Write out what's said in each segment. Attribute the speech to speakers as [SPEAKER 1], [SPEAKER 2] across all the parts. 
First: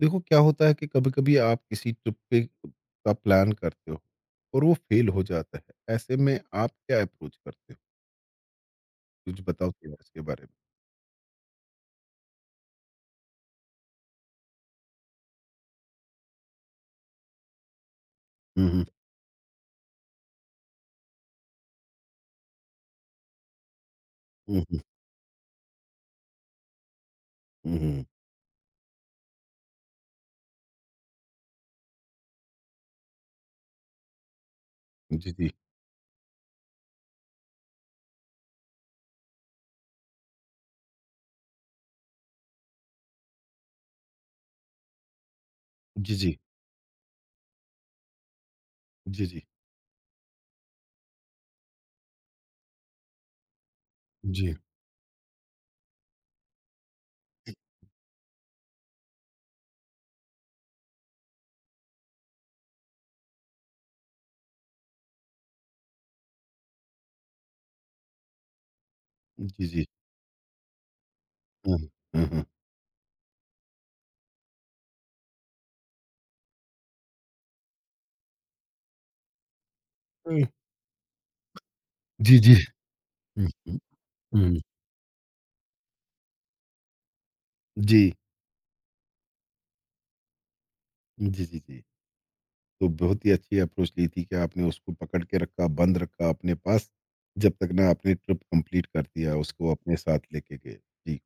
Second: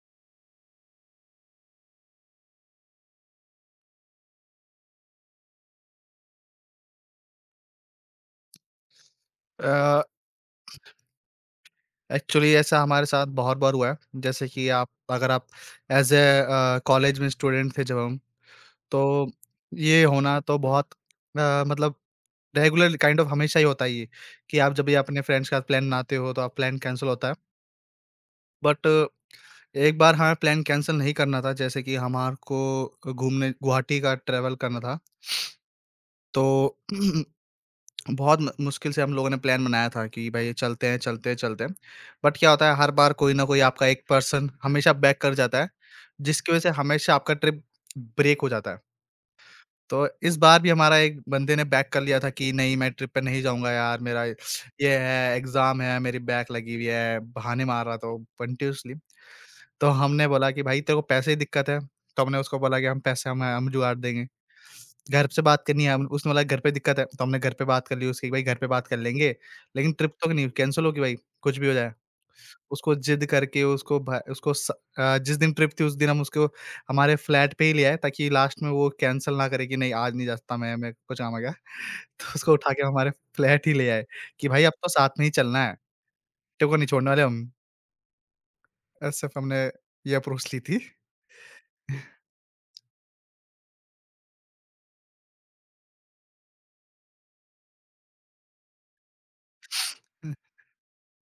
[SPEAKER 1] देखो क्या होता है कि कभी-कभी आप किसी ट्रिप पे का प्लान करते हो और वो फेल हो जाता है। ऐसे में आप क्या अप्रोच करते हो? कुछ बताओ थोड़ा
[SPEAKER 2] अ,
[SPEAKER 1] इसके बारे में?
[SPEAKER 2] एक्चुअली ऐसा हमारे साथ बहुत बार हुआ है। जैसे कि आप, अगर आप एज़ ए कॉलेज में स्टूडेंट थे जब हम,
[SPEAKER 1] हुँ, हुँ।
[SPEAKER 2] तो ये होना तो बहुत मतलब रेगुलर काइंड ऑफ हमेशा ही होता है ये, कि
[SPEAKER 1] हुँ,
[SPEAKER 2] आप
[SPEAKER 1] हुँ,
[SPEAKER 2] जब भी अपने फ्रेंड्स के साथ प्लान बनाते हो, तो आप प्लान कैंसल होता है।
[SPEAKER 1] हुँ, हुँ।
[SPEAKER 2] बट एक बार हमें प्लान कैंसल नहीं करना था, जैसे कि हमारे को घूमने गुवाहाटी का ट्रैवल करना था।
[SPEAKER 1] जी, जी।
[SPEAKER 2] तो बहुत म मुश्किल से हम लोगों ने प्लान बनाया था कि भई चलते हैं, चलते हैं, चलते हैं। बट क्या होता है, हर बार कोई ना कोई आपका एक पर्सन हमेशा बैक कर जाता है,
[SPEAKER 1] जी, जी।
[SPEAKER 2] जिसकी वज़ह से हमेशा आपका ट्रिप ब्रेक हो जाता है।
[SPEAKER 1] जी, जी।
[SPEAKER 2] तो इस बार भी हमारा एक बंदे ने बैक कर लिया था कि नहीं, मैं ट्रिप पे नहीं जाऊँगा यार, मेरा
[SPEAKER 1] जी,
[SPEAKER 2] ये है, एग्ज़ाम है, मेरी बैक लगी हुई है, बहाने मार रहा था वो कंटीन्यूअसली। तो हमने बोला कि भाई तेरे को पैसे की दिक्कत है, तो हमने उसको बोला कि हम पैसे हम जुगाड़ देंगे। घर से बात करनी है, हम उसने बोला घर पे दिक्कत है, तो हमने घर पे बात कर ली उसकी, भाई घर पे बात कर लेंगे,
[SPEAKER 1] जी, जी।
[SPEAKER 2] लेकिन ट्रिप तो नहीं कैंसल होगी भाई, कुछ भी हो
[SPEAKER 1] हाँ,
[SPEAKER 2] जाए।
[SPEAKER 1] हाँ, हाँ।
[SPEAKER 2] उसको जिद करके उसको भा उसको स अ, जिस दिन ट्रिप थी, उस दिन हम उसको हमारे फ्लैट पे ही ले आए, ताकि लास्ट में वो कैंसल ना करे कि नहीं, आज नहीं जा
[SPEAKER 1] हुँ।
[SPEAKER 2] सकता मैं, मेरे को काम आ गया। तो
[SPEAKER 1] जी,
[SPEAKER 2] उसको
[SPEAKER 1] जी।
[SPEAKER 2] उठा के हम हमारे
[SPEAKER 1] हुँ,
[SPEAKER 2] फ्लैट ही
[SPEAKER 1] हुँ,
[SPEAKER 2] ले आए कि
[SPEAKER 1] हुँ।
[SPEAKER 2] भाई अब तो साथ में ही चलना है, तेरे को नहीं छोड़ने वाले हम।
[SPEAKER 1] जी।
[SPEAKER 2] ऐसे हमने ये अप्रोच ली थी।
[SPEAKER 1] जी, जी, जी। तो बहुत ही अच्छी अप्रोच ली थी कि आपने उसको पकड़ के रखा, बंद रखा अपने पास, जब तक ना आपने ट्रिप कंप्लीट कर दिया, उसको अपने साथ लेके गए। जी।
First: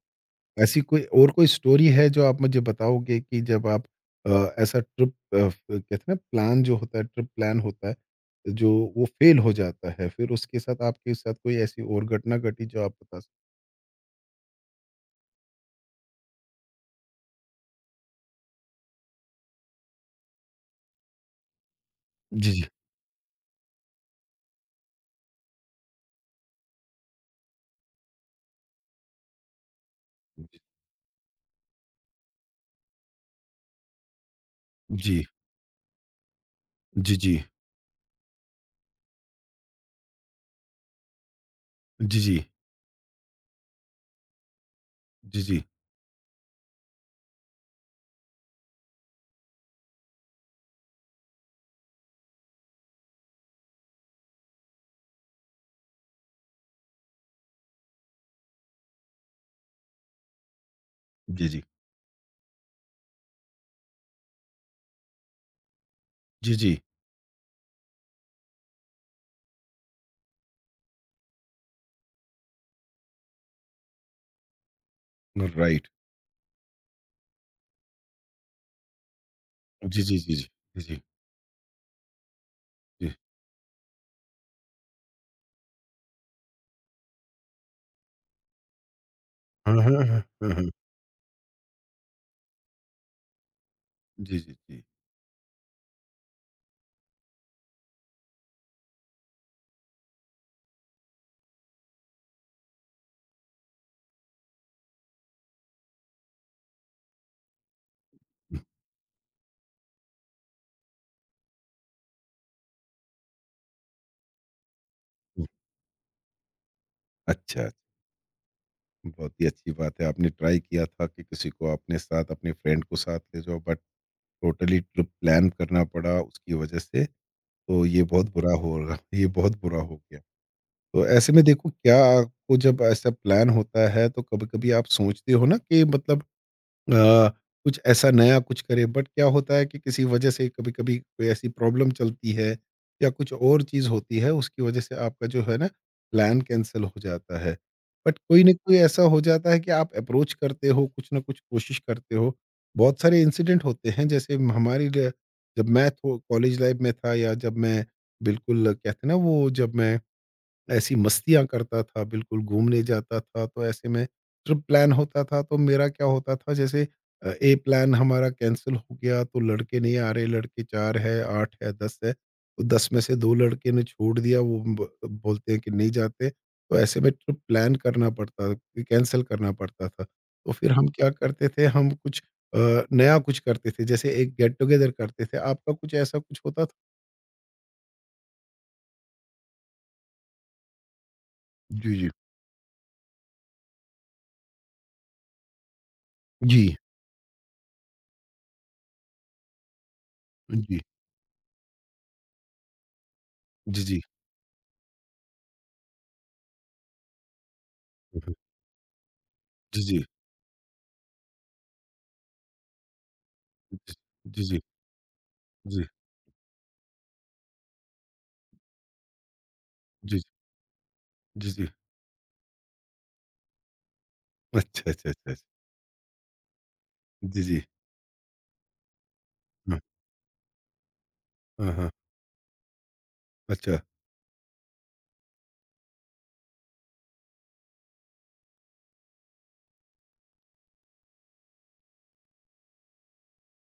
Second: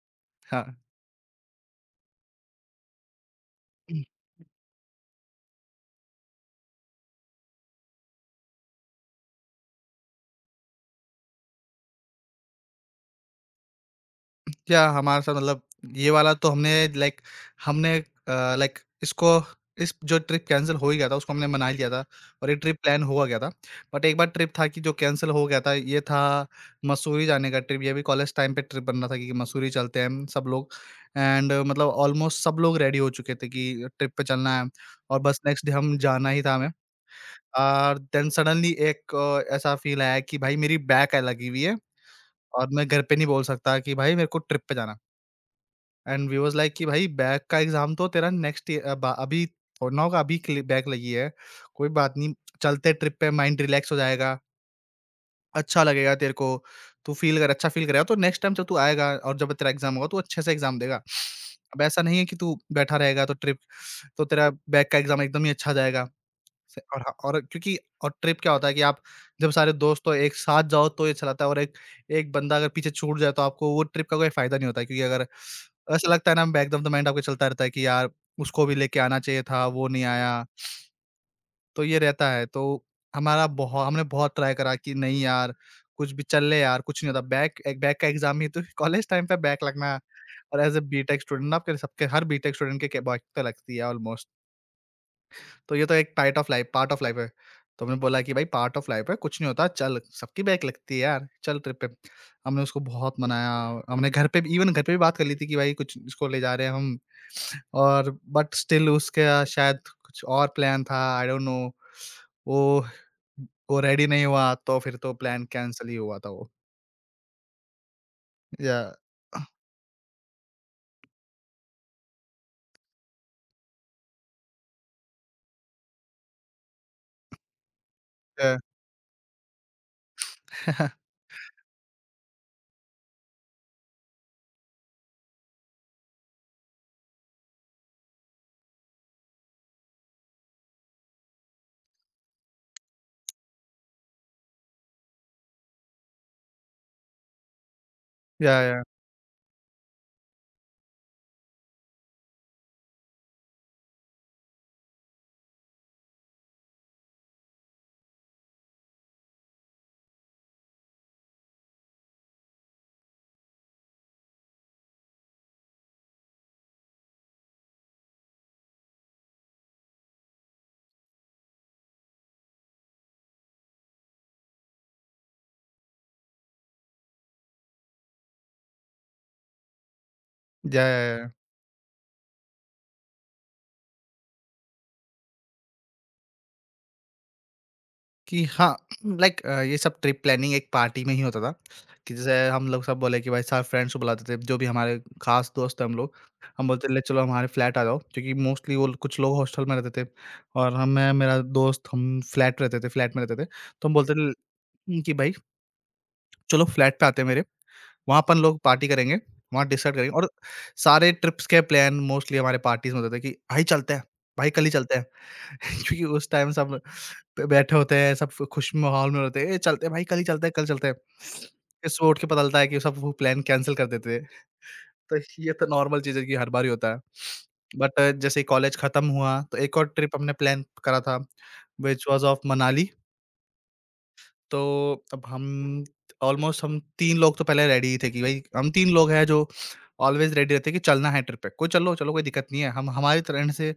[SPEAKER 1] ऐसी
[SPEAKER 2] हाँ।
[SPEAKER 1] कोई और कोई स्टोरी है जो आप मुझे बताओगे कि जब आप ऐसा ट्रिप कहते हैं ना प्लान जो होता है ट्रिप प्लान होता है जो वो फेल हो जाता है फिर उसके साथ आपके साथ कोई ऐसी और घटना घटी जो आप बता सकते।
[SPEAKER 2] क्या हमारे साथ, मतलब ये वाला तो हमने लाइक हमने लाइक इसको, इस जो ट्रिप कैंसिल हो ही गया था, उसको हमने मना ही लिया था और ये
[SPEAKER 1] जी,
[SPEAKER 2] ट्रिप प्लान हुआ गया था। बट एक बार ट्रिप था कि जो कैंसिल हो गया था, ये था मसूरी जाने का ट्रिप। ये भी कॉलेज टाइम पे ट्रिप बनना था कि मसूरी चलते हैं हम सब लोग। एंड मतलब ऑलमोस्ट सब लोग रेडी हो चुके थे कि ट्रिप पे चलना है, और
[SPEAKER 1] जी,
[SPEAKER 2] बस नेक्स्ट डे हम जाना ही था हमें।
[SPEAKER 1] जी, जी, जी,
[SPEAKER 2] और देन सडनली एक ऐसा फील आया कि भाई मेरी बैक लगी हुई है
[SPEAKER 1] जी।
[SPEAKER 2] और मैं घर पे नहीं बोल सकता कि भाई मेरे को ट्रिप पे जाना है।
[SPEAKER 1] जी, जी, जी,
[SPEAKER 2] एंड वी वाज़ लाइक कि भाई बैक का एग्ज़ाम तो तेरा नेक्स्ट ईयर, अब अभी थोड़ी ना होगा, अभी के लिए बैक लगी है, कोई बात नहीं, चलते ट्रिप पे माइंड रिलैक्स हो जाएगा, अच्छा लगेगा तेरे को, तू फ़ील कर अच्छा फ़ील करेगा, तो नेक्स्ट टाइम जब तू आएगा और जब तेरा एग्ज़ाम होगा, तू अच्छे से एग्ज़ाम देगा।
[SPEAKER 1] जी, जी,
[SPEAKER 2] अब ऐसा नहीं है कि तू बैठा रहेगा, तो ट्रिप, तो तेरा बैक का एग्ज़ाम एकदम ही अच्छा जाएगा।
[SPEAKER 1] जी।
[SPEAKER 2] से और हाँ, और क्योंकि, और ट्रिप क्या होता है कि आप जब सारे दोस्त हो एक साथ जाओ, तो ये चलाता है, और एक एक बंदा अगर पीछे छूट जाए, तो आपको वो ट्रिप का कोई फायदा नहीं होता है, क्योंकि अगर
[SPEAKER 1] जी राइट।
[SPEAKER 2] ऐसा लगता है ना, बैक ऑफ द माइंड आपके चलता रहता है कि यार उसको भी लेके आना चाहिए था, वो
[SPEAKER 1] जी,
[SPEAKER 2] नहीं
[SPEAKER 1] जी, जी, जी,
[SPEAKER 2] आया।
[SPEAKER 1] जी, जी,
[SPEAKER 2] तो ये रहता है। तो
[SPEAKER 1] जी।
[SPEAKER 2] हमारा बहुत हमने बहुत ट्राई करा कि नहीं यार, कुछ भी चल ले यार, कुछ नहीं होता, बैक एक बैक का एग्जाम ही तो कॉलेज टाइम पे बैक
[SPEAKER 1] हाँ, हाँ,
[SPEAKER 2] लगना,
[SPEAKER 1] हाँ, हाँ,
[SPEAKER 2] और
[SPEAKER 1] हाँ।
[SPEAKER 2] एज ए बीटेक स्टूडेंट ना, आपके सबके, हर बीटेक स्टूडेंट के बैक तो लगती है ऑलमोस्ट।
[SPEAKER 1] जी, जी, जी।
[SPEAKER 2] तो ये तो एक part of life, part of life है। तो हमने बोला कि भाई पार्ट ऑफ लाइफ है, कुछ नहीं होता चल, सबकी बैक लगती है यार, चल ट्रिप पे। हमने उसको बहुत मनाया, हमने घर पे भी, इवन घर पे भी बात कर ली थी कि भाई कुछ इसको ले जा रहे हैं हम, और बट
[SPEAKER 1] हम्म।
[SPEAKER 2] स्टिल उसका शायद कुछ और प्लान था, आई डोंट नो। वो वो रेडी नहीं हुआ, तो फिर तो प्लान
[SPEAKER 1] हम्म,
[SPEAKER 2] कैंसल ही हुआ था वो।
[SPEAKER 1] अच्छा, अच्छा।
[SPEAKER 2] या
[SPEAKER 1] बहुत ही अच्छी बात है, आपने ट्राई किया था कि किसी को अपने साथ अपने फ्रेंड को साथ ले जाओ, बट टोटली ट्रिप प्लान करना पड़ा उसकी वजह से, तो ये बहुत बुरा
[SPEAKER 2] या,
[SPEAKER 1] होगा, ये बहुत बुरा हो गया। तो ऐसे में देखो क्या आपको जब ऐसा प्लान होता है, तो कभी-कभी आप सोचते हो ना कि मतलब अ, कुछ ऐसा नया कुछ करे, बट क्या होता है कि किसी वजह से कभी-कभी कोई ऐसी प्रॉब्लम चलती है या कुछ और चीज़ होती है उसकी वजह से आपका जो है ना प्लान कैंसल हो जाता है। बट कोई ना कोई
[SPEAKER 2] या,
[SPEAKER 1] ऐसा हो जाता है कि आप अप्रोच करते हो, कुछ ना कुछ कोशिश करते हो। बहुत सारे इंसिडेंट होते हैं जैसे हमारी ल जब मैं थो कॉलेज लाइफ में था या जब मैं बिल्कुल कहते हैं ना वो जब मैं ऐसी मस्तियाँ करता था, बिल्कुल घूमने जाता था, तो ऐसे में ट्रिप प्लान होता था, तो मेरा क्या होता था जैसे ए प्लान हमारा कैंसल हो गया, तो लड़के नहीं आ रहे, लड़के 4 है, 8 है, 10 है, तो 10 में से 2 लड़के ने छोड़ दिया, वो ब बोलते हैं कि नहीं जाते, तो ऐसे में ट्रिप प्लान करना पड़ता कैंसल करना पड़ता था। तो फिर
[SPEAKER 2] या,
[SPEAKER 1] हम क्या
[SPEAKER 2] या।
[SPEAKER 1] करते थे, हम कुछ अ, नया कुछ करते थे, जैसे एक गेट टुगेदर करते थे, आपका कुछ ऐसा कुछ होता था?
[SPEAKER 2] कि हाँ, लाइक ये सब ट्रिप प्लानिंग एक पार्टी में ही होता था,
[SPEAKER 1] जी, जी।
[SPEAKER 2] कि जैसे हम लोग सब बोले कि भाई सारे फ्रेंड्स को बुलाते थे, जो भी हमारे खास दोस्त हैं हम लोग। हम
[SPEAKER 1] जी,
[SPEAKER 2] बोलते, ले चलो हमारे फ्लैट आ जाओ, क्योंकि मोस्टली वो कुछ लोग हॉस्टल में रहते थे और
[SPEAKER 1] जी।
[SPEAKER 2] हम, मैं मेरा दोस्त, हम फ्लैट रहते थे, फ्लैट में रहते थे।
[SPEAKER 1] जी,
[SPEAKER 2] तो हम
[SPEAKER 1] जी।
[SPEAKER 2] बोलते थे कि भाई चलो फ्लैट पे आते हैं मेरे,
[SPEAKER 1] हुँ,
[SPEAKER 2] वहाँ
[SPEAKER 1] हुँ।
[SPEAKER 2] अपन लोग पार्टी करेंगे, वहाँ
[SPEAKER 1] जी,
[SPEAKER 2] डिसाइड
[SPEAKER 1] जी।
[SPEAKER 2] करेंगे, और सारे ट्रिप्स के प्लान मोस्टली हमारे पार्टीज़ में होते थे कि भाई
[SPEAKER 1] जी,
[SPEAKER 2] चलते हैं,
[SPEAKER 1] जी,
[SPEAKER 2] भाई
[SPEAKER 1] जी,
[SPEAKER 2] कल ही चलते हैं। क्योंकि उस टाइम सब ब बैठे होते हैं, सब खुश माहौल में होते हैं, "ए चलते हैं भाई,
[SPEAKER 1] जी,
[SPEAKER 2] कल
[SPEAKER 1] जी,
[SPEAKER 2] ही चलते हैं, कल चलते हैं।"
[SPEAKER 1] जी, जी।
[SPEAKER 2] फिर सुबह उठ के पता चलता है कि सब वो प्लान कैंसल कर देते हैं।
[SPEAKER 1] अच्छा, अच्छा,
[SPEAKER 2] तो
[SPEAKER 1] अच्छा, अच्छा।
[SPEAKER 2] ये तो नॉर्मल चीज़ है, कि हर बार ही होता है।
[SPEAKER 1] जी, जी।
[SPEAKER 2] बट जैसे ही कॉलेज खत्म हुआ, तो एक
[SPEAKER 1] हाँ,
[SPEAKER 2] और ट्रिप हमने प्लान करा था,
[SPEAKER 1] हाँ, हाँ।
[SPEAKER 2] Which was of Manali.
[SPEAKER 1] अच्छा।
[SPEAKER 2] तो अब हम ऑलमोस्ट हम तीन लोग तो पहले रेडी ही थे कि भाई हम तीन लोग हैं जो ऑलवेज़ रेडी रहते हैं कि चलना है ट्रिप पे। कोई चलो, चलो कोई दिक्कत नहीं है। हम हमारी तरफ से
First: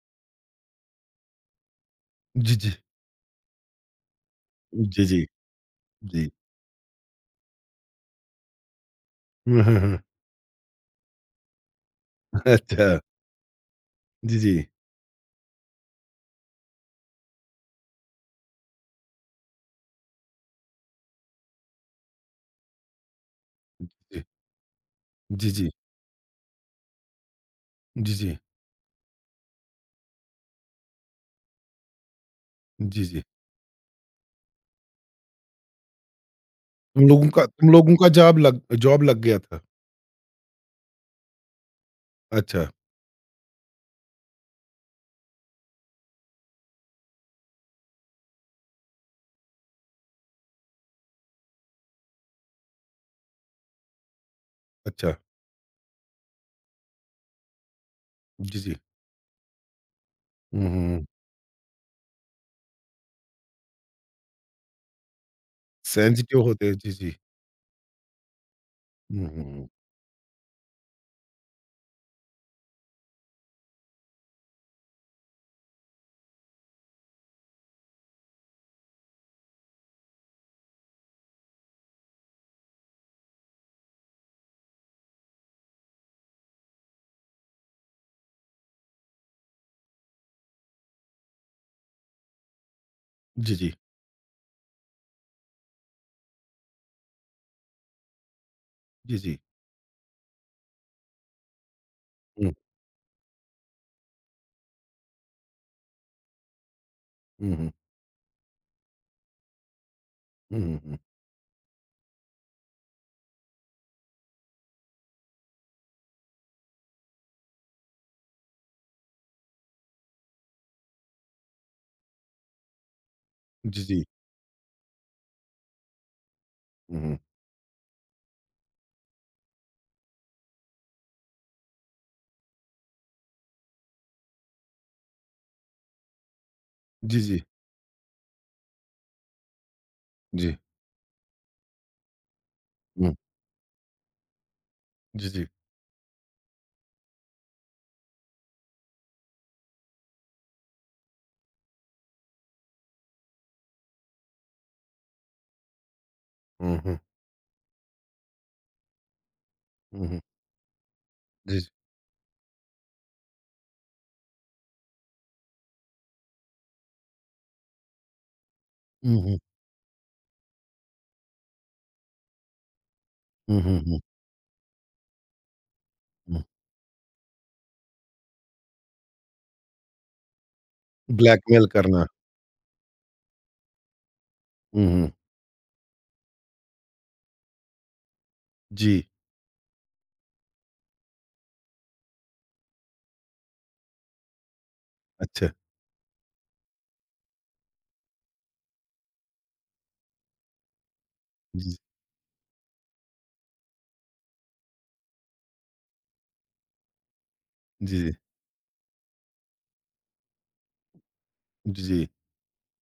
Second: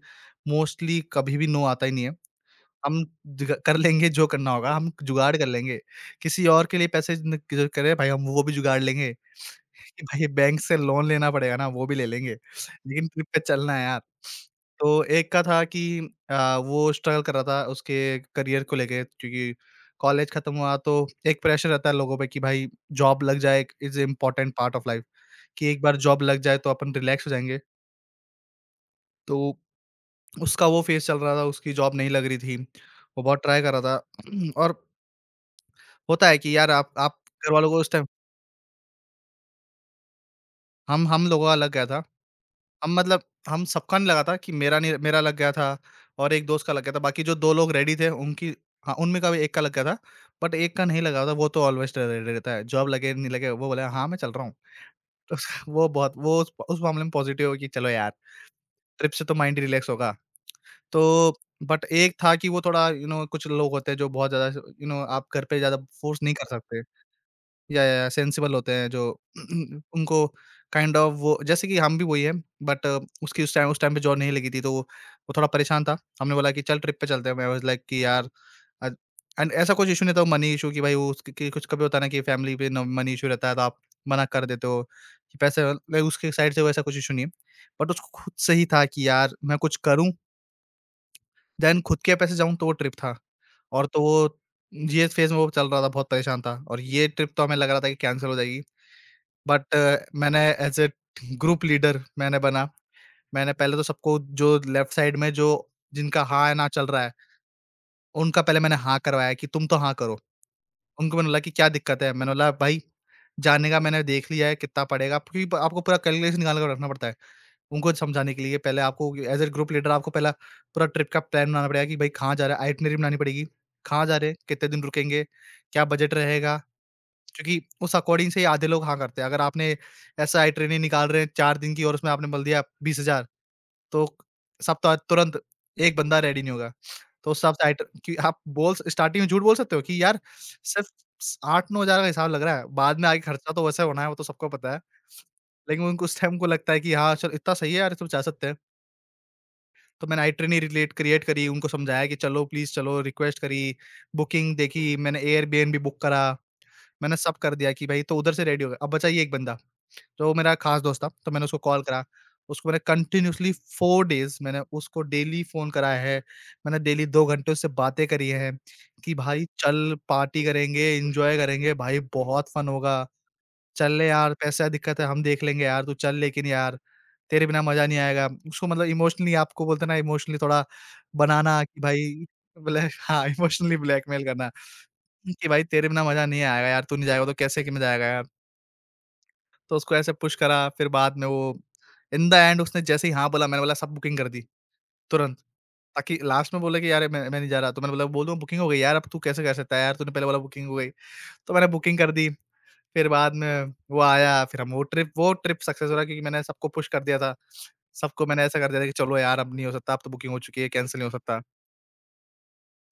[SPEAKER 2] मोस्टली कभी भी नो आता ही नहीं है।
[SPEAKER 1] जी, जी।
[SPEAKER 2] हम जुगा कर लेंगे जो करना होगा, हम
[SPEAKER 1] जी, जी,
[SPEAKER 2] जुगाड़ कर लेंगे।
[SPEAKER 1] जी।
[SPEAKER 2] किसी और के लिए पैसे न करे भाई, हम वो भी जुगाड़ लेंगे।
[SPEAKER 1] हुँ, हाँ, हाँ।
[SPEAKER 2] कि भाई बैंक से लोन लेना पड़ेगा ना, वो भी ले लेंगे,
[SPEAKER 1] अच्छा।
[SPEAKER 2] लेकिन ट्रिप पे चलना है यार।
[SPEAKER 1] जी, जी।
[SPEAKER 2] तो एक का था कि वो स्ट्रगल कर रहा था उसके करियर को लेके, क्योंकि कॉलेज खत्म हुआ तो एक प्रेशर रहता है लोगों पे कि भाई जॉब लग जाए, एक is important part of life,
[SPEAKER 1] जी, जी,
[SPEAKER 2] कि
[SPEAKER 1] जी,
[SPEAKER 2] एक बार जॉब लग जाए तो अपन रिलैक्स हो जाएँगे।
[SPEAKER 1] जी, जी,
[SPEAKER 2] तो उसका वो फेज़ चल रहा था, उसकी जॉब नहीं लग रही थी।
[SPEAKER 1] जी,
[SPEAKER 2] वो
[SPEAKER 1] जी।
[SPEAKER 2] बहुत ट्राई कर रहा था और होता है कि यार आप
[SPEAKER 1] तुम
[SPEAKER 2] आप
[SPEAKER 1] लोगों का तुम
[SPEAKER 2] घरवालों को उस
[SPEAKER 1] लोगों का
[SPEAKER 2] टाइम
[SPEAKER 1] जॉब लग गया था।
[SPEAKER 2] हम लोगों का लग गया था।
[SPEAKER 1] अच्छा,
[SPEAKER 2] हम मतलब हम सबका नहीं लगा था, कि मेरा नहीं, मेरा लग गया था और एक दोस्त का लग गया था। बाकी जो दो लोग रेडी थे उनकी हाँ, उनमें का भी एक का लग गया था। बट एक का नहीं लगा था, वो तो ऑलवेज़ र रेडी रहता है। जॉब लगे, नहीं लगे, वो बोला हाँ, मैं चल रहा हूँ।
[SPEAKER 1] अच्छा।
[SPEAKER 2] वो बहुत, वो उस मामले में पॉज़िटिव है कि चलो यार,
[SPEAKER 1] जी, जी।
[SPEAKER 2] ट्रिप से तो माइंड रिलैक्स होगा।
[SPEAKER 1] हुँ, हुँ,
[SPEAKER 2] तो
[SPEAKER 1] हुँ।
[SPEAKER 2] बट एक था कि वो थोड़ा, यू you नो know, कुछ लोग होते हैं जो बहुत ज़्यादा, यू you नो know, आप घर पे ज़्यादा फ़ोर्स नहीं
[SPEAKER 1] सेंसिटिव
[SPEAKER 2] कर
[SPEAKER 1] होते हैं।
[SPEAKER 2] सकते।
[SPEAKER 1] जी, जी।
[SPEAKER 2] या सेंसिबल होते हैं जो
[SPEAKER 1] हुँ, हुँ, हुँ।
[SPEAKER 2] उनको काइंड ऑफ वो, जैसे कि हम भी वही हैं, बट उसकी उस टाइम पे जॉब नहीं लगी थी, तो वो थोड़ा परेशान था। हमने बोला कि चल ट्रिप पे चलते हैं। आई वाज़ लाइक कि यार अ, एंड ऐसा कुछ इश्यू नहीं था, मनी इश्यू कि भाई वो उसके कि, कुछ कभी होता है ना कि फैमिली पे न, मनी इश्यू रहता है तो आप मना कर देते हो, कि पैसे लाइक उसके साइड से वैसा कुछ इश्यू नहीं है। बट उसको खुद से ही था कि यार मैं कुछ करूँ, देन खुद के पैसे जाऊँ तो वो ट्रिप था।
[SPEAKER 1] जी, जी,
[SPEAKER 2] और तो वो ये फेज़ में वो चल रहा था, बहुत परेशान था, और ये ट्रिप तो हमें लग रहा था कि कैंसल हो जाएगी।
[SPEAKER 1] जी, जी।
[SPEAKER 2] बट मैंने एज ए ग्रुप लीडर मैंने
[SPEAKER 1] हुँ,
[SPEAKER 2] बना। मैंने पहले तो सबको, जो लेफ्ट साइड में, जो जिनका हाँ या ना चल रहा है,
[SPEAKER 1] हुँ, हुँ,
[SPEAKER 2] उनका पहले मैंने हाँ करवाया कि तुम तो हाँ करो।
[SPEAKER 1] हुँ, हुँ, हुँ।
[SPEAKER 2] उनको मैंने बोला कि क्या दिक्कत है? मैंने बोला भाई, जाने का मैंने देख लिया है कितना पड़ेगा, क्योंकि प आपको पूरा कैलकुलेशन निकाल कर रखना पड़ता है। उनको समझाने के लिए पहले आपको एज ए ग्रुप लीडर आपको पहला पूरा ट्रिप का प्लान बनाना पड़ेगा कि भाई कहाँ जा रहा है, आइटिनरी बनानी पड़ेगी।
[SPEAKER 1] जी, जी।
[SPEAKER 2] कहाँ जा रहे हैं? कितने दिन रुकेंगे? क्या बजट रहेगा?
[SPEAKER 1] हुँ, हुँ।
[SPEAKER 2] क्योंकि उस अकॉर्डिंग से ही आधे लोग हाँ करते हैं। अगर आपने एसआई ट्रेनिंग निकाल रहे हैं 4 दिन की और उसमें आपने बोल दिया 20,000, तो सब तो तुरंत एक बंदा रेडी नहीं होगा।
[SPEAKER 1] जी,
[SPEAKER 2] तो उस
[SPEAKER 1] जी,
[SPEAKER 2] हिसाब से आइट कि आप बोल स्टार्टिंग में झूठ बोल सकते हो कि यार
[SPEAKER 1] जी।
[SPEAKER 2] सिर्फ़ स 8-9,000 का हिसाब लग रहा है, बाद में
[SPEAKER 1] हुँ।
[SPEAKER 2] आगे खर्चा तो वैसे होना है, वो तो सबको पता है।
[SPEAKER 1] जी, जी।
[SPEAKER 2] लेकिन उनको उस टाइम को लगता है कि हाँ, चल इतना सही है यार, सब जा सकते हैं। तो मैंने आई ट्रेनिंग रिलेट क्रिएट करी, उनको समझाया कि चलो प्लीज़ चलो, रिक्वेस्ट करी, बुकिंग देखी, मैंने एयरबीएनबी बुक करा।
[SPEAKER 1] हुँ, हुँ,
[SPEAKER 2] मैंने सब कर दिया कि भाई तो उधर से रेडी हो गया। अब बचा ये 1 बंदा,
[SPEAKER 1] हुँ, हुँ।
[SPEAKER 2] जो मेरा खास दोस्त था, तो मैंने उसको
[SPEAKER 1] जी, जी।
[SPEAKER 2] कॉल करा। उसको मैंने कंटिन्यूअसली 4 डेज़ मैंने उसको डेली फ़ोन कराया है। मैंने डेली 2 घंटे उससे बातें करी हैं कि
[SPEAKER 1] हुँ, हुँ।
[SPEAKER 2] भाई चल पार्टी करेंगे, एन्जॉय करेंगे, भाई बहुत फ़न होगा।
[SPEAKER 1] हुँ, हुँ,
[SPEAKER 2] चल
[SPEAKER 1] हुँ,
[SPEAKER 2] ले यार, पैसा दिक्कत है, हम देख लेंगे यार, तू चल,
[SPEAKER 1] हुँ।
[SPEAKER 2] लेकिन यार, तेरे बिना मज़ा नहीं आएगा। उसको मतलब इमोशनली, आपको बोलते हैं ना, इमोशनली थोड़ा बनाना
[SPEAKER 1] ब्लैकमेल
[SPEAKER 2] कि
[SPEAKER 1] करना।
[SPEAKER 2] भाई ब्लैक हाँ, इमोशनली ब्लैकमेल करना।
[SPEAKER 1] हुँ, हुँ।
[SPEAKER 2] कि भाई तेरे बिना मज़ा नहीं आएगा यार, तू नहीं जाएगा तो कैसे कि मैं जाएगा यार?
[SPEAKER 1] जी।
[SPEAKER 2] तो उसको ऐसे पुश करा, फिर बाद में वो इन द एंड उसने जैसे ही हाँ बोला, मैंने बोला सब बुकिंग कर दी, तुरंत।
[SPEAKER 1] अच्छा।
[SPEAKER 2] ताकि लास्ट में बोले कि यार मैं नहीं जा रहा, तो मैंने बोला, बोल दूँ बुकिंग हो गई यार, अब तू कैसे कर सकता है यार, तूने पहले बोला बुकिंग हो गई। तो मैंने
[SPEAKER 1] जी,
[SPEAKER 2] बुकिंग कर दी, फिर बाद में वो आया, फिर हम वो ट्रिप सक्सेस हो रहा क्योंकि मैंने सबको पुश कर दिया था।
[SPEAKER 1] जी,
[SPEAKER 2] सबको मैंने ऐसा कर दिया था कि चलो यार अब नहीं हो सकता, अब तो बुकिंग हो चुकी है, कैंसल नहीं हो सकता।
[SPEAKER 1] जी।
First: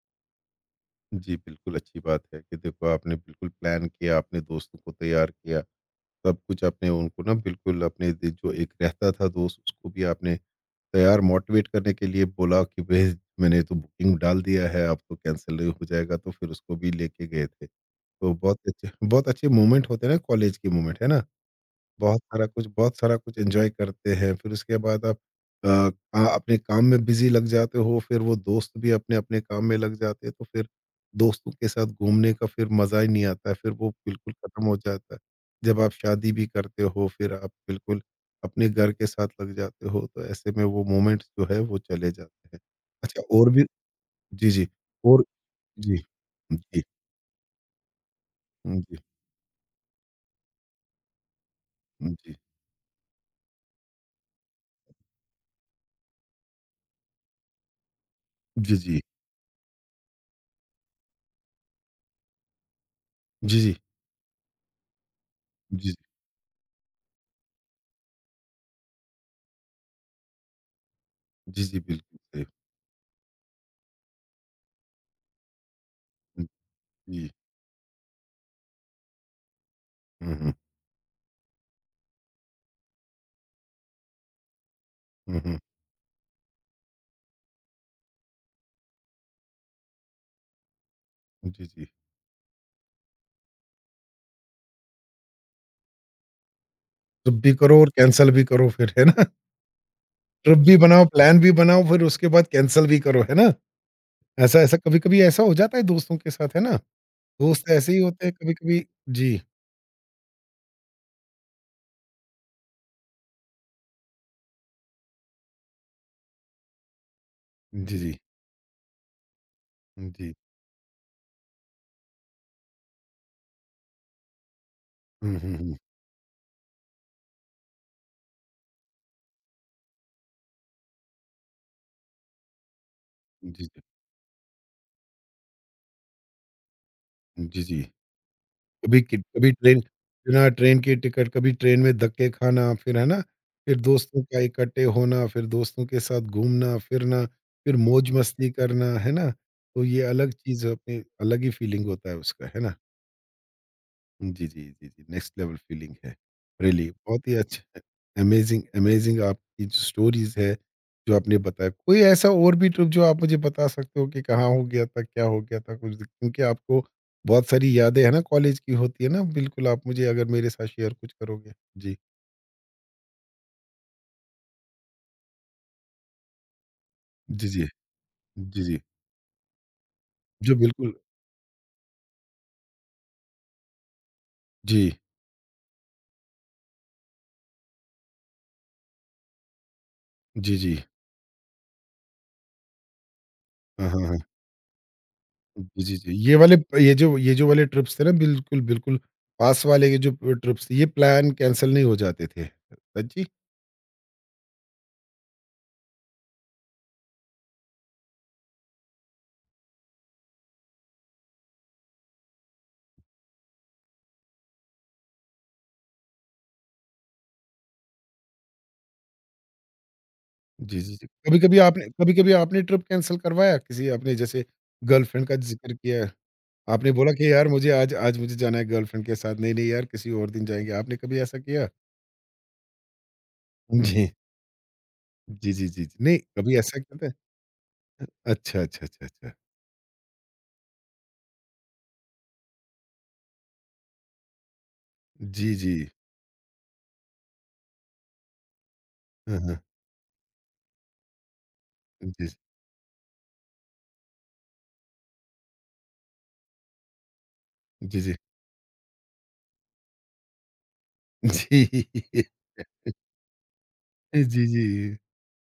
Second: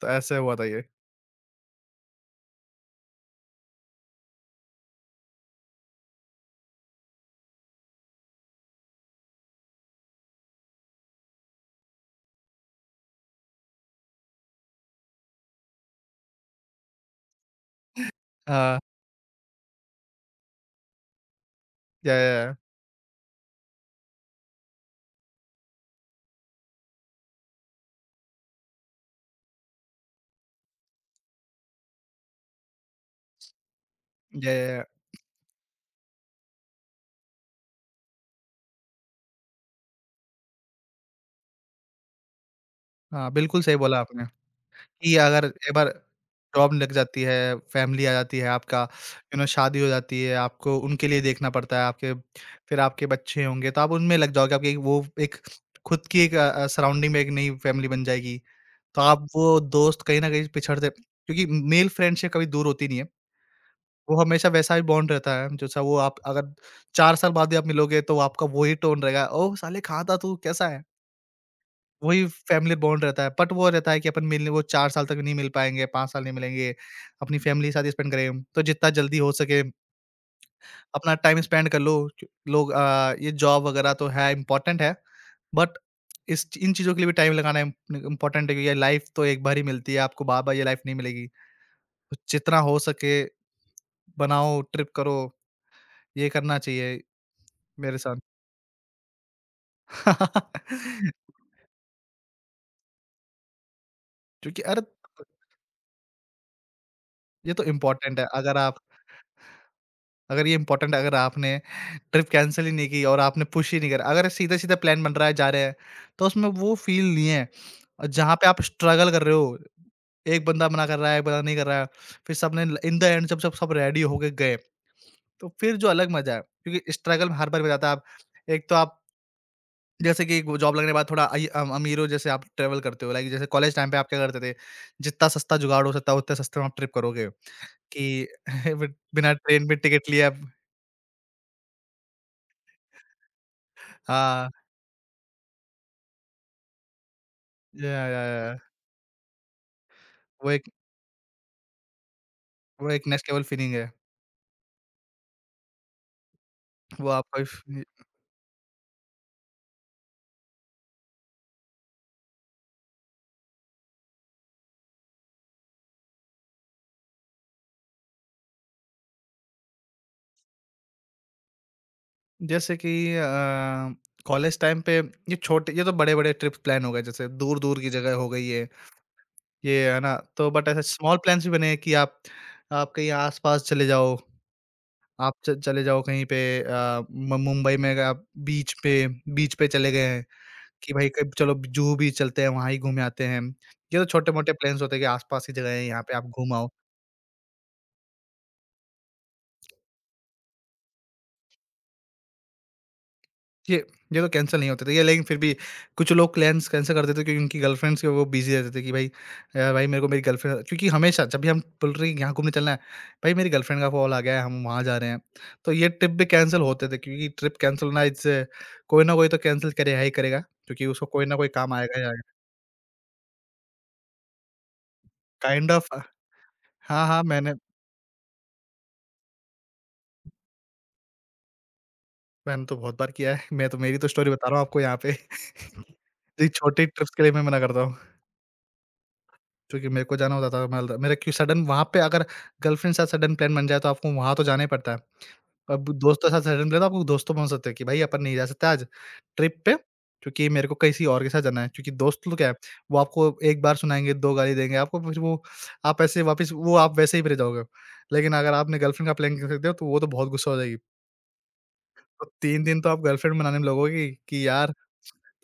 [SPEAKER 2] तो ऐसे हुआ था ये।
[SPEAKER 1] जी, बिल्कुल अच्छी बात है कि देखो आपने बिल्कुल प्लान किया, आपने दोस्तों को तैयार किया, सब कुछ आपने उनको ना बिल्कुल अपने दि जो एक रहता था दोस्त उसको भी आपने तैयार, मोटिवेट करने के लिए बोला कि भई मैंने तो बुकिंग डाल दिया है, अब तो कैंसल हो जाएगा, तो फिर उसको भी लेके गए थे। तो बहुत
[SPEAKER 2] हाँ।
[SPEAKER 1] अच्छे बहुत अच्छे मोमेंट होते हैं ना कॉलेज के मोमेंट, है ना?
[SPEAKER 2] या,
[SPEAKER 1] बहुत सारा
[SPEAKER 2] या,
[SPEAKER 1] कुछ बहुत सारा कुछ एन्जॉय करते हैं। फिर उसके बाद आप अ, अपने काम में बिज़ी लग जाते हो, फिर वो दोस्त भी अपने-अपने काम में लग जाते हैं, तो फिर दोस्तों के साथ घूमने का फिर मज़ा ही नहीं आता है, फिर वो बिल्कुल खत्म हो
[SPEAKER 2] या, या।
[SPEAKER 1] जाता है। जब आप शादी भी करते हो, फिर आप बिल्कुल अपने घर के साथ लग जाते हो, तो ऐसे में वो मोमेंट्स जो है वो चले जाते हैं। अच्छा,
[SPEAKER 2] हाँ,
[SPEAKER 1] और
[SPEAKER 2] बिल्कुल
[SPEAKER 1] भी।
[SPEAKER 2] सही बोला आपने।
[SPEAKER 1] जी, जी।
[SPEAKER 2] कि
[SPEAKER 1] और
[SPEAKER 2] अगर एक बार
[SPEAKER 1] जी, जी,
[SPEAKER 2] जॉब
[SPEAKER 1] जी,
[SPEAKER 2] लग जाती है, फैमिली आ जाती है, आपका यू नो शादी हो जाती है, आपको उनके लिए देखना पड़ता है,
[SPEAKER 1] जी,
[SPEAKER 2] आपके
[SPEAKER 1] जी, जी,
[SPEAKER 2] फिर आपके बच्चे होंगे, तो आप उनमें लग जाओगे, आपकी एक वो एक खुद की एक सराउंडिंग में एक नई फैमिली बन जाएगी। तो
[SPEAKER 1] जी,
[SPEAKER 2] आप वो दोस्त कहीं न कहीं पिछड़ते, क्योंकि मेल फ्रेंडशिप कभी दूर होती नहीं है। वो हमेशा वैसा ही बॉन्ड रहता है, जैसा
[SPEAKER 1] जी, जी,
[SPEAKER 2] वो आप अगर 4 साल बाद भी आप मिलोगे, तो आपका वो ही टोन रहेगा, "ओह! साले, कहाँ था तू? कैसा है?"
[SPEAKER 1] जी, जी, बिल्कुल
[SPEAKER 2] वही
[SPEAKER 1] सही।
[SPEAKER 2] फैमिली बॉन्ड रहता है, बट वो रहता है कि अपन मिलने वो 4 साल तक नहीं मिल पाएँगे, 5 साल नहीं मिलेंगे,
[SPEAKER 1] जी।
[SPEAKER 2] अपनी फैमिली के साथ स्पेंड करेंगे। तो जितना जल्दी हो सके
[SPEAKER 1] हुँ, हुँ।
[SPEAKER 2] अपना टाइम स्पेंड कर लो। च लोग ये जॉब वगैरह तो है, इम्पोर्टेंट है,
[SPEAKER 1] हुँ, हुँ।
[SPEAKER 2] बट इस इन चीज़ों के लिए भी टाइम लगाना इम इम्पोर्टेंट है, क्योंकि ये लाइफ़ तो एक बार ही मिलती है, आपको बार-बार ये लाइफ़ नहीं मिलेगी।
[SPEAKER 1] जी, जी।
[SPEAKER 2] तो जितना हो सके बनाओ, ट्रिप करो, ये करना चाहिए
[SPEAKER 1] ट्रिप भी करो और
[SPEAKER 2] मेरे साथ।
[SPEAKER 1] कैंसल भी करो फिर, है ना? ट्रिप भी जी। बनाओ, प्लान भी बनाओ, फिर उसके बाद कैंसल भी करो, है ना?
[SPEAKER 2] क्योंकि
[SPEAKER 1] ऐसा-ऐसा
[SPEAKER 2] अरे!
[SPEAKER 1] कभी-कभी ऐसा हो जाता है दोस्तों के साथ, है ना?
[SPEAKER 2] ये तो
[SPEAKER 1] दोस्त ऐसे ही
[SPEAKER 2] इम्पोर्टेंट है,
[SPEAKER 1] होते हैं
[SPEAKER 2] अगर आप
[SPEAKER 1] कभी-कभी। जी।
[SPEAKER 2] अगर ये इम्पोर्टेंट अगर आपने ट्रिप कैंसल ही नहीं की और आपने पुश ही नहीं करा, अगर सीधा-सीधा प्लान बन रहा है, जा रहे हैं, तो उसमें वो फ़ील नहीं है।
[SPEAKER 1] जी,
[SPEAKER 2] और
[SPEAKER 1] जी।
[SPEAKER 2] जहाँ पे आप स्ट्रगल कर रहे हो,
[SPEAKER 1] जी।
[SPEAKER 2] एक बंदा मना कर रहा है, एक बंदा नहीं कर रहा है, फिर सबने ल इन द एंड जब सब सब रेडी होके गए,
[SPEAKER 1] हुँ,
[SPEAKER 2] तो
[SPEAKER 1] हुँ,
[SPEAKER 2] फिर
[SPEAKER 1] हुँ।
[SPEAKER 2] जो अलग मज़ा है, क्योंकि स्ट्रगल हर बार बजाता है। आप एक तो आप जैसे कि वो जॉब लगने के बाद थोड़ा अइ अम अमीर हो, जैसे आप ट्रैवल करते हो, लाइक जैसे
[SPEAKER 1] जी,
[SPEAKER 2] कॉलेज
[SPEAKER 1] जी।
[SPEAKER 2] टाइम पे आप क्या करते थे, जितना सस्ता जुगाड़ हो सकता है, उतने सस्ते में आप ट्रिप करोगे
[SPEAKER 1] जी, जी।
[SPEAKER 2] कि बिट
[SPEAKER 1] कभी कि
[SPEAKER 2] बिना
[SPEAKER 1] कभी
[SPEAKER 2] ट्रेन में
[SPEAKER 1] ट्रेन
[SPEAKER 2] टिकट लिए आप।
[SPEAKER 1] बिना ट्रेन की टिकट, कभी ट्रेन में धक्के खाना, फिर है ना, फिर दोस्तों का
[SPEAKER 2] हाँ।
[SPEAKER 1] इकट्ठे होना, फिर दोस्तों के साथ घूमना-फिरना, फिर
[SPEAKER 2] या, या,
[SPEAKER 1] मौज-मस्ती
[SPEAKER 2] या।
[SPEAKER 1] करना, है ना? तो ये अलग
[SPEAKER 2] वो
[SPEAKER 1] चीज़,
[SPEAKER 2] एक
[SPEAKER 1] अपनी अलग ही फीलिंग होता है उसका, है ना?
[SPEAKER 2] नेक्स्ट लेवल फ़ीलिंग है।
[SPEAKER 1] जी, जी, जी, जी, नेक्स्ट लेवल फीलिंग है। रियली
[SPEAKER 2] वो
[SPEAKER 1] बहुत ही
[SPEAKER 2] आपका
[SPEAKER 1] अच्छा।
[SPEAKER 2] फ़ी
[SPEAKER 1] अमेज़िंग अमेज़िंग आपकी जो स्टोरीज़ है, जो आपने बताया। कोई ऐसा और भी ट्रिप जो आप मुझे बता सकते हो कि कहाँ हो गया था, क्या हो गया था कुछ, क्योंकि आपको बहुत सारी यादें हैं ना कॉलेज की होती है ना, बिल्कुल आप मुझे अगर मेरे साथ शेयर कुछ करोगे? जी।
[SPEAKER 2] जैसे कि अ, कॉलेज टाइम पे ये तो बड़े-बड़े ट्रिप्स प्लान हो गए, जैसे
[SPEAKER 1] जी, जी।
[SPEAKER 2] दूर-दूर की जगह हो गई
[SPEAKER 1] जी,
[SPEAKER 2] है,
[SPEAKER 1] जी।
[SPEAKER 2] ये है ना? तो
[SPEAKER 1] जी,
[SPEAKER 2] बट ऐसे
[SPEAKER 1] बिल्कुल।
[SPEAKER 2] स्मॉल प्लान्स भी बने हैं कि आप कहीं आस-पास चले जाओ,
[SPEAKER 1] जी।
[SPEAKER 2] आप च चले जाओ कहीं पे, अ, म मुंबई में, अगर आप बीच पे बीच पे चले गए हैं
[SPEAKER 1] जी, जी।
[SPEAKER 2] कि भाई क चलो जुहू बीच चलते हैं, वहाँ ही घूम आते हैं।
[SPEAKER 1] हाँ, हाँ,
[SPEAKER 2] ये तो
[SPEAKER 1] हाँ।
[SPEAKER 2] छोटे-मोटे प्लान्स होते हैं कि आस-पास की जगह
[SPEAKER 1] जी,
[SPEAKER 2] है,
[SPEAKER 1] जी,
[SPEAKER 2] यहाँ
[SPEAKER 1] जी।
[SPEAKER 2] पे आप
[SPEAKER 1] ये
[SPEAKER 2] घूम
[SPEAKER 1] वाले
[SPEAKER 2] आओ।
[SPEAKER 1] ये जो वाले ट्रिप्स थे ना बिल्कुल, बिल्कुल पास वाले के जो ट्रिप्स, ये प्लान कैंसल नहीं हो जाते थे। सच्ची।
[SPEAKER 2] ये ये तो कैंसल नहीं होते थे ये, लेकिन फिर भी कुछ लोग प्लान्स कैंसल कर देते थे क्योंकि उनकी गर्लफ्रेंड्स के वो बिजी रहते थे कि भाई भाई मेरे को मेरी गर्लफ्रेंड, क्योंकि हमेशा जब भी हम बोल रहे हैं कि यहाँ घूमने चलना है, भाई मेरी गर्लफ्रेंड का कॉल आ गया है, हम वहाँ जा रहे हैं। तो ये ट्रिप भी कैंसिल होते थे, क्योंकि ट्रिप कैंसिल होना, इससे कोई ना कोई तो कैंसिल करेगा ही करेगा,
[SPEAKER 1] जी,
[SPEAKER 2] क्योंकि
[SPEAKER 1] जी,
[SPEAKER 2] उसको
[SPEAKER 1] जी।
[SPEAKER 2] कोई ना कोई
[SPEAKER 1] कभी-कभी
[SPEAKER 2] काम
[SPEAKER 1] आपने
[SPEAKER 2] आएगा ही
[SPEAKER 1] कभी-कभी
[SPEAKER 2] आएगा।
[SPEAKER 1] आपने ट्रिप कैंसल करवाया किसी, आपने जैसे गर्लफ्रेंड का
[SPEAKER 2] काइंड
[SPEAKER 1] ज़िक्र
[SPEAKER 2] ऑफ।
[SPEAKER 1] किया, है, आपने
[SPEAKER 2] हाँ,
[SPEAKER 1] बोला
[SPEAKER 2] हाँ,
[SPEAKER 1] कि यार
[SPEAKER 2] मैंने
[SPEAKER 1] मुझे आज आज मुझे जाना है गर्लफ्रेंड के साथ, नहीं, नहीं यार किसी और दिन जाएँगे, आपने कभी ऐसा किया?
[SPEAKER 2] मैंने तो बहुत बार किया है, मैं तो मेरी तो
[SPEAKER 1] जी।
[SPEAKER 2] स्टोरी बता रहा हूँ आपको यहाँ पे।
[SPEAKER 1] जी, जी, जी, जी। नहीं,
[SPEAKER 2] जी,
[SPEAKER 1] कभी ऐसा
[SPEAKER 2] छोटी
[SPEAKER 1] करते
[SPEAKER 2] ट्रिप्स
[SPEAKER 1] हैं।
[SPEAKER 2] के लिए मैं मना करता हूँ,
[SPEAKER 1] अच्छा, अच्छा, अच्छा, अच्छा।
[SPEAKER 2] क्योंकि मेरे को जाना होता था, मैं मेरे क्यों सडन वहाँ पे अगर गर्लफ्रेंड के साथ सडन प्लान बन जाए तो आपको वहाँ तो जाना ही पड़ता है।
[SPEAKER 1] जी, जी।
[SPEAKER 2] अब दोस्तों के साथ सडन प्लान तो आपको दोस्तों बोल सकते हैं कि भाई अपन नहीं जा सकते आज
[SPEAKER 1] हाँ, हाँ।
[SPEAKER 2] ट्रिप पे, क्योंकि मेरे को किसी और के साथ जाना है। क्योंकि दोस्त
[SPEAKER 1] जी,
[SPEAKER 2] तो क्या है, वो आपको एक बार सुनाएँगे, 2 गाली देंगे आपको, फिर वो आप वैसे ही रह जाओगे।
[SPEAKER 1] जी, जी। जी।
[SPEAKER 2] लेकिन अगर आपने गर्लफ्रेंड का प्लान कर सकते हो तो वो तो बहुत गुस्सा हो जाएगी। तो 3 दिन तो आप गर्लफ्रेंड बनाने में लगोगी
[SPEAKER 1] जी,
[SPEAKER 2] कि यार,
[SPEAKER 1] जी।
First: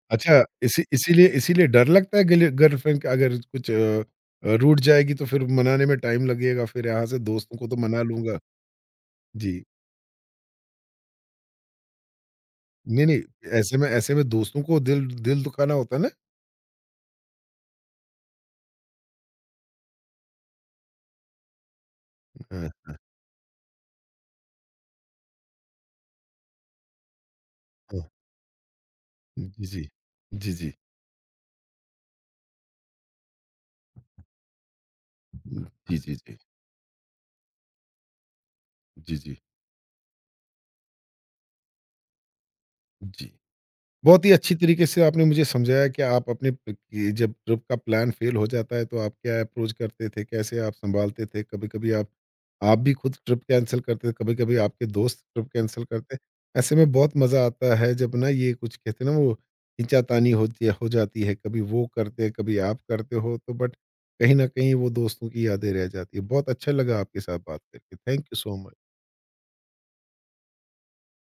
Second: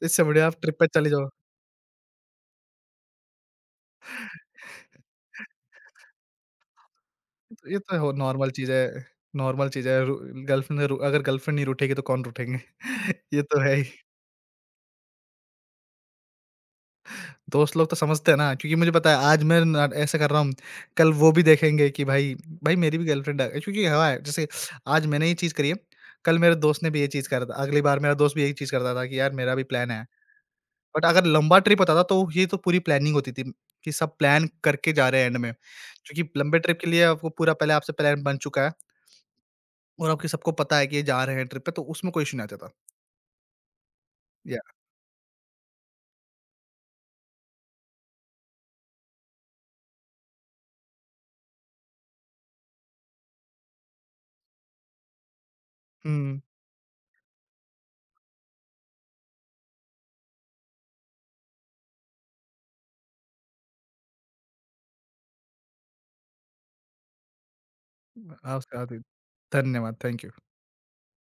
[SPEAKER 2] इससे
[SPEAKER 1] अच्छा,
[SPEAKER 2] बढ़िया आप ट्रिप
[SPEAKER 1] इसी
[SPEAKER 2] पे चले
[SPEAKER 1] इसीलिए
[SPEAKER 2] जाओ।
[SPEAKER 1] इसीलिए डर लगता है गिल गर्लफ्रेंड का, अगर कुछ रूठ जाएगी तो फिर मनाने में टाइम लगेगा, फिर यहाँ से दोस्तों को
[SPEAKER 2] तो
[SPEAKER 1] तो
[SPEAKER 2] ये तो
[SPEAKER 1] मना
[SPEAKER 2] हो
[SPEAKER 1] लूँगा।
[SPEAKER 2] नॉर्मल चीज़ है,
[SPEAKER 1] जी।
[SPEAKER 2] नॉर्मल चीज़ है रू गर्लफ्रेंड, रू अगर गर्लफ्रेंड नहीं रूठेगी तो कौन रूठेंगे?
[SPEAKER 1] नहीं, नहीं,
[SPEAKER 2] ये तो है ही।
[SPEAKER 1] ऐसे में दोस्तों को दिल दिल दुखाना होता है ना?
[SPEAKER 2] दोस्त लोग तो समझते हैं ना, क्योंकि मुझे पता है आज मैं ना ऐसा कर रहा हूँ, कल वो भी देखेंगे कि भाई
[SPEAKER 1] हाँ,
[SPEAKER 2] भाई
[SPEAKER 1] हाँ,
[SPEAKER 2] मेरी भी गर्लफ्रेंड है, क्योंकि हवा है, जैसे आज मैंने ये चीज़ करी है, कल मेरे दोस्त ने भी ये चीज़ करा था, अगली बार
[SPEAKER 1] हाँ।
[SPEAKER 2] मेरा दोस्त भी यही चीज़ करता था कि यार मेरा भी
[SPEAKER 1] जी, जी।
[SPEAKER 2] प्लान है।
[SPEAKER 1] जी, जी।
[SPEAKER 2] बट अगर लंबा ट्रिप होता था तो ये तो पूरी प्लानिंग होती थी कि सब प्लान करके जा रहे हैं एंड में,
[SPEAKER 1] जी, जी,
[SPEAKER 2] क्योंकि
[SPEAKER 1] जी।
[SPEAKER 2] लंबे ट्रिप के लिए आपको पूरा पहले आपसे प्लान बन चुका है।
[SPEAKER 1] जी, जी।
[SPEAKER 2] और आपके सबको पता है कि ये जा रहे हैं ट्रिप पे, तो उसमें कोई इश्यू नहीं आ जाता।
[SPEAKER 1] जी। बहुत ही अच्छी
[SPEAKER 2] या,
[SPEAKER 1] तरीके से आपने मुझे समझाया कि आप अपने ये जब ट्रिप का प्लान फेल हो जाता है तो आप क्या अप्रोच करते थे, कैसे आप संभालते थे, कभी कभी आप आप भी खुद ट्रिप कैंसिल करते थे, कभी कभी आपके दोस्त ट्रिप कैंसिल करते,
[SPEAKER 2] हुँ,
[SPEAKER 1] ऐसे में बहुत मज़ा आता है जब ना, ये कुछ कहते हैं ना, वो खींचातानी होती है हो जाती है, कभी वो करते हैं कभी आप करते हो, तो बट कहीं ना कहीं वो दोस्तों की यादें रह जाती है। बहुत अच्छा लगा आपके साथ बात करके, थैंक यू सो
[SPEAKER 2] आपसे बात
[SPEAKER 1] मच।
[SPEAKER 2] हुई। धन्यवाद, थैंक यू।